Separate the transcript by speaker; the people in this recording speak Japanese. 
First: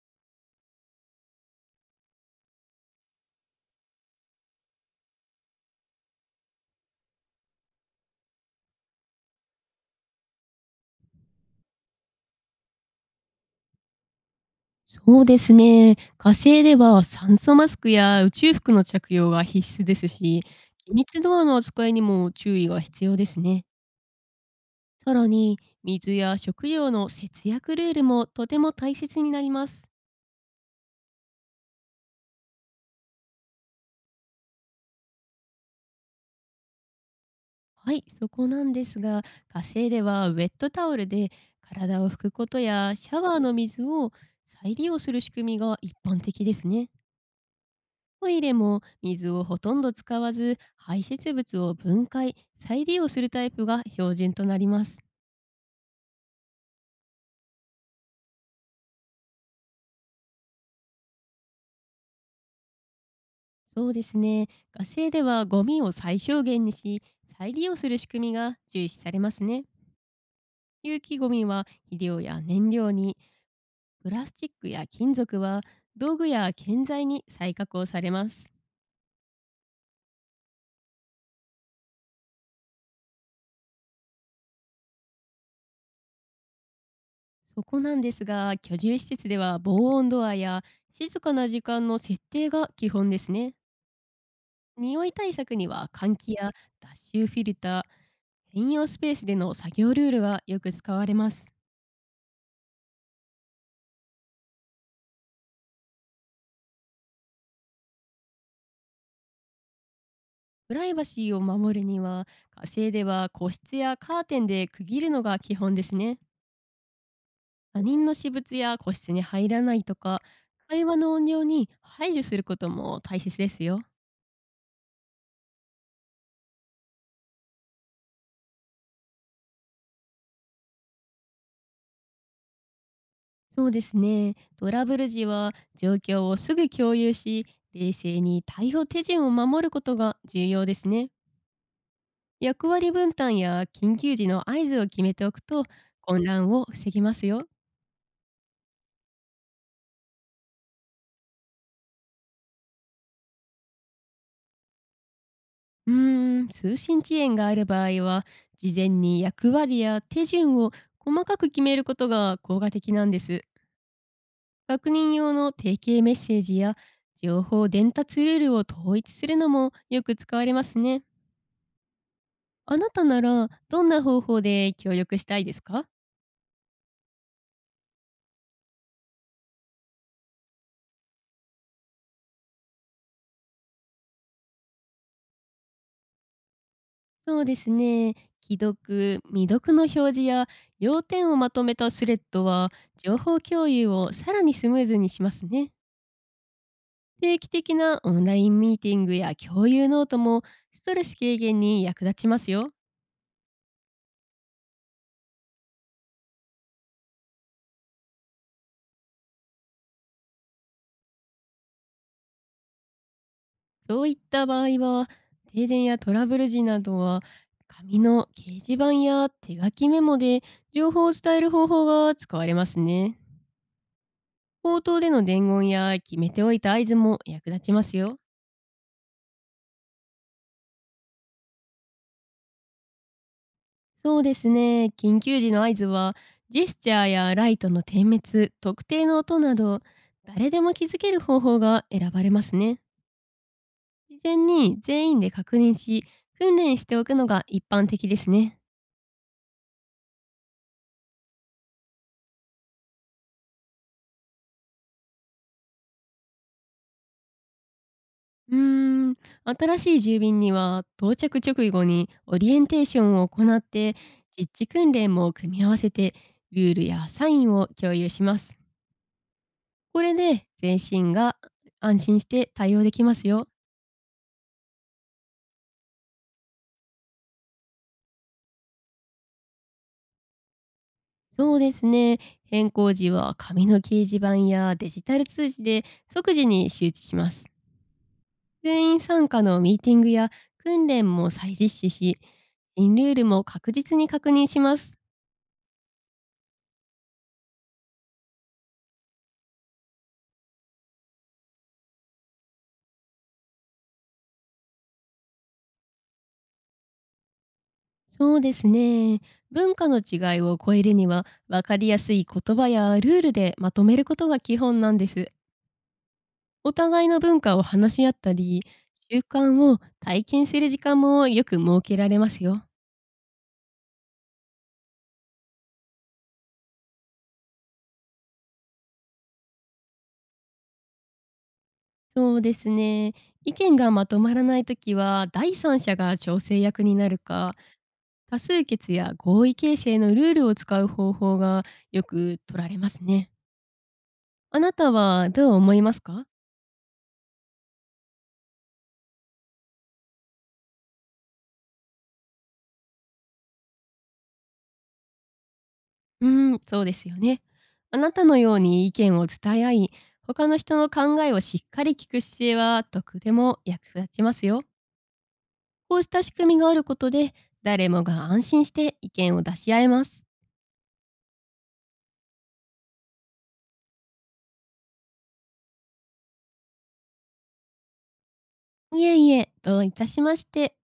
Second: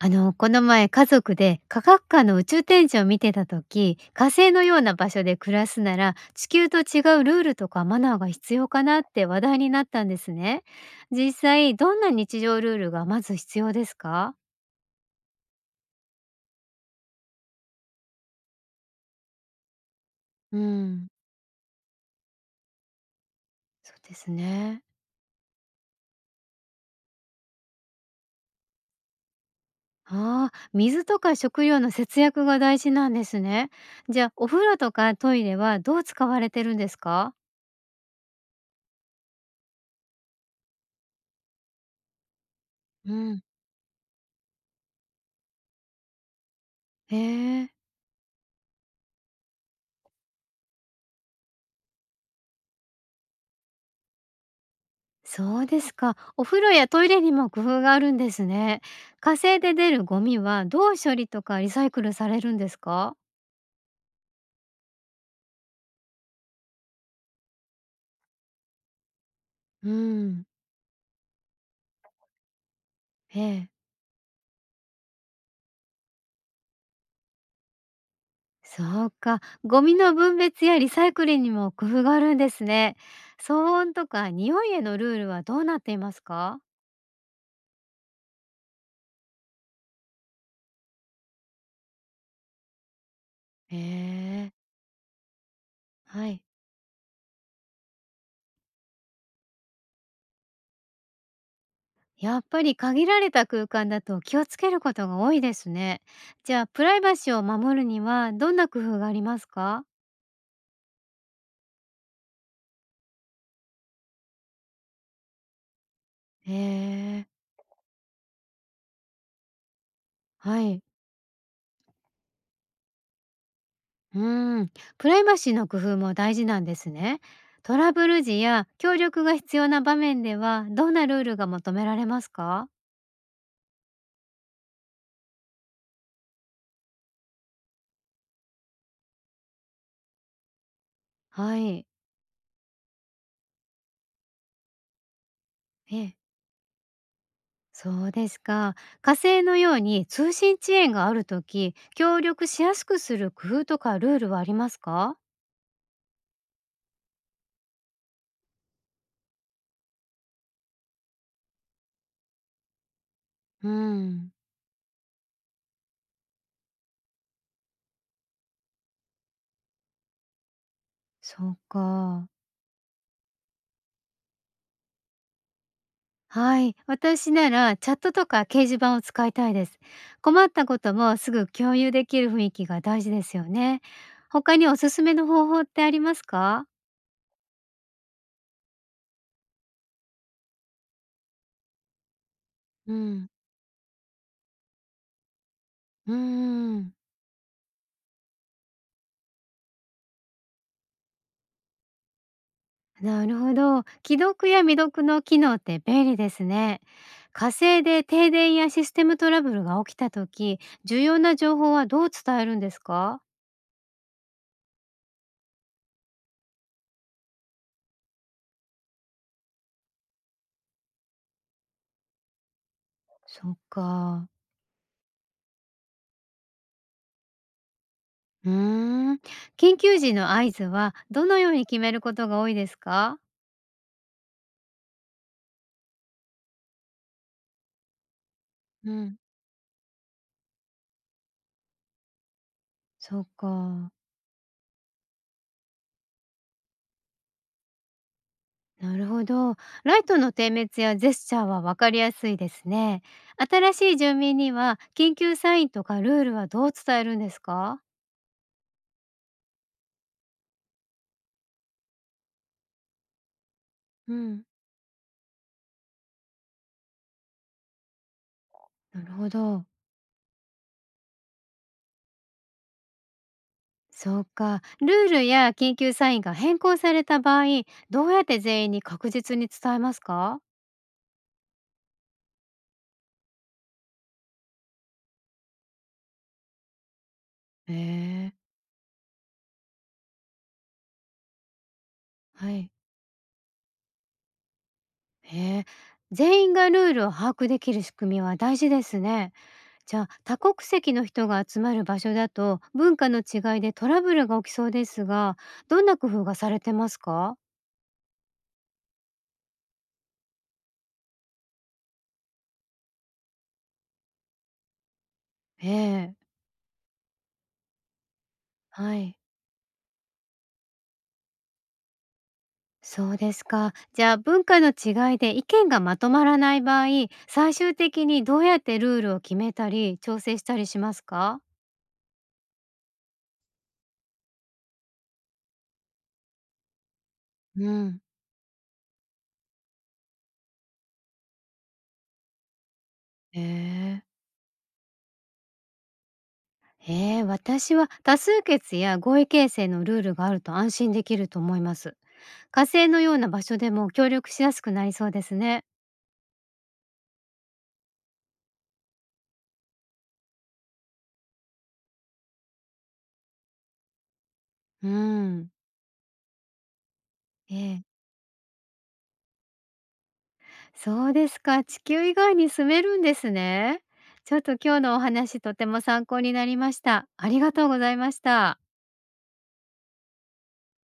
Speaker 1: この前家族で科学館の宇宙展示を見てた時、火星のような場所で暮らすなら地球と違うルールとかマナーが必要かなって話題になったんですね。実際、どんな日常ルールがまず必要ですか？
Speaker 2: そうですね。火星では酸素マスクや宇宙服の着用が必須ですし、
Speaker 1: う
Speaker 2: 機
Speaker 1: ん、
Speaker 2: 密ドアの扱いにも注意が必要ですね。
Speaker 1: そうですね。
Speaker 2: さらに、水や食料の節約ルールもとても大切になります。
Speaker 1: ああ、水とか食料の節約が大事なんですね。じゃあ、お風呂とかトイレはどう使われてるんですか？
Speaker 2: はい、そこなんですが、火星ではウェットタオルで体を拭くことやシ
Speaker 1: う
Speaker 2: ャワー
Speaker 1: ん。
Speaker 2: の水を再利用する仕組みが一般的ですね。
Speaker 1: へえ。
Speaker 2: トイレも水をほとんど使わず排泄物を分解再利用するタイプが標準となります。
Speaker 1: そうですか。お風呂やトイレにも工夫があるんですね。火星で出るゴミはどう処理とかリサイクルされるんですか？
Speaker 2: そうですね。ガスではゴミを最小限にし再利用する仕組みが重視されますね。
Speaker 1: うん、
Speaker 2: 有機ゴミは肥料や燃料に、
Speaker 1: ええ。
Speaker 2: プラスチックや金属は道具や建材に再加工されます。
Speaker 1: そうか。ゴミの分別やリサイクルにも工夫があるんですね。騒音とか匂いへのルールはどうなっていますか？
Speaker 2: そこなんですが、居住施設では防音ドアや静かな時間の設定が基本ですね。
Speaker 1: へえ、
Speaker 2: 匂い対策には換
Speaker 1: は
Speaker 2: 気
Speaker 1: い。
Speaker 2: や脱臭フィルター、専用スペースでの作業ルールがよく使われます。
Speaker 1: やっぱり限られた空間だと気をつけることが多いですね。じゃあ、プライバシーを守るにはどんな工夫がありますか？
Speaker 2: プライバシーを守るには、火星では個室やカーテンで区切るのが基本ですね。
Speaker 1: へえ、
Speaker 2: 他人の私物や個室に入らないとか、
Speaker 1: はい、
Speaker 2: 会話の音量に配慮することも大切ですよ。
Speaker 1: うーん、プライバシーの工夫も大事なんですね。トラブル時や協力が必要な場面ではどんなルールが求められますか？
Speaker 2: そうですね。トラブル時は状況をすぐ共有し、冷静に対応手順を守ることが重要ですね。
Speaker 1: はい。
Speaker 2: 役割分担や緊急時の合図を決めておくと
Speaker 1: ええ、
Speaker 2: 混乱を防げますよ。
Speaker 1: そうですか。火星のように通信遅延があるとき、協力しやすくする工夫とかルールはありますか？
Speaker 2: 通信遅延がある場合は、事前に役割や手順を細かく決めることが効果的なんです。
Speaker 1: うん、
Speaker 2: 確認用の定型メッセージや情報伝達ルールを統一するのもよく使われますね。
Speaker 1: そうか。
Speaker 2: あなたならどんな方法で協力したいですか？
Speaker 1: はい。私ならチャットとか掲示板を使いたいです。困ったこともすぐ共有できる雰囲気が大事ですよね。他におすすめの方法ってありますか？
Speaker 2: そうですね。既読、未読の表示や要点をまとめたスレッドは
Speaker 1: う
Speaker 2: 情
Speaker 1: ん、
Speaker 2: 報共有をさらにスムーズにしますね。
Speaker 1: うーん、
Speaker 2: 定期的なオンラインミーティングや共有ノートもストレス軽減に役立ちますよ。
Speaker 1: なるほど。既読や未読の機能って便利ですね。火星で停電やシステムトラブルが起きた時、重要な情報はどう伝えるんですか？
Speaker 2: そういった場合は、停電やトラブル時などは紙の掲示板や手書きメモで情報を伝える方法が使われますね。
Speaker 1: そっか。
Speaker 2: 口頭での伝言や決めておいた合図も役立ちますよ。
Speaker 1: うーん。緊急時の合図はどのように決めることが多いですか？
Speaker 2: そうですね。緊急時の合図は、ジェスチャーやライトの点滅、特
Speaker 1: う
Speaker 2: 定
Speaker 1: ん。
Speaker 2: の音など、誰でも気づける方法が選ばれますね。
Speaker 1: そうか。
Speaker 2: 事前に全員で確認し、訓練しておくのが一般的ですね。
Speaker 1: なるほど。ライトの点滅やジェスチャーは分かりやすいですね。新しい住民には緊急サインとかルールはどう伝えるんですか？
Speaker 2: うーん、新しい住民には到着直後にオリエンテーションを行って、
Speaker 1: うん、
Speaker 2: 実地訓練も組み合わせて、ルールやサインを共有します。
Speaker 1: なるほど。
Speaker 2: これで全身が安心して対応できますよ。
Speaker 1: そうか。ルールや緊急サインが変更された場合、どうやって全員に確実に伝えますか？
Speaker 2: そうですね。変更時は紙の掲示板やデジタル通知で即時に周知します。
Speaker 1: へえ、
Speaker 2: 全員参加のミーティングや訓練も再実施し、
Speaker 1: はい。
Speaker 2: 新ルールも確実に確認します。
Speaker 1: へえ、全員がルールを把握できる仕組みは大事ですね。じゃあ、多国籍の人が集まる場所だと文化の違いでトラブルが起きそうですが、どんな工夫がされてますか？
Speaker 2: そうですね。文化の違いを超えるには、分かりやすい言葉やルールでまとめることが基本なんです。
Speaker 1: ええ、
Speaker 2: お互いの文化を話し合ったり、
Speaker 1: はい。
Speaker 2: 習慣を体験する時間もよく設けられますよ。
Speaker 1: そうですか。じゃあ、文化の違いで意見がまとまらない場合、最終的にどうやってルールを決めたり調整したりしますか？
Speaker 2: そうですね。意見がまとまらないときは、第三者が調整役になるか、
Speaker 1: うん、
Speaker 2: 多数決や合意形成のルールを使う方法がよく取られますね。
Speaker 1: ええ、
Speaker 2: あなたはどう思いますか？
Speaker 1: ええ、私は多数決や合意形成のルールがあると安心できると思います。火星のような場所でも協力しやすくなりそうですね。
Speaker 2: そうですよね。あなたのように意見を伝え合い、他の人の考えをしっかり聞く姿勢は、とくでも役立ちますよ。
Speaker 1: うん。
Speaker 2: こうした仕組みがあることで、
Speaker 1: え
Speaker 2: 誰
Speaker 1: え、
Speaker 2: もが安心して意見を出し合えます。
Speaker 1: そうですか。地球以外に住めるんですね。ちょっと今日のお話とても参考になりました。ありがとうございました。
Speaker 2: いえいえ、どういたしまして。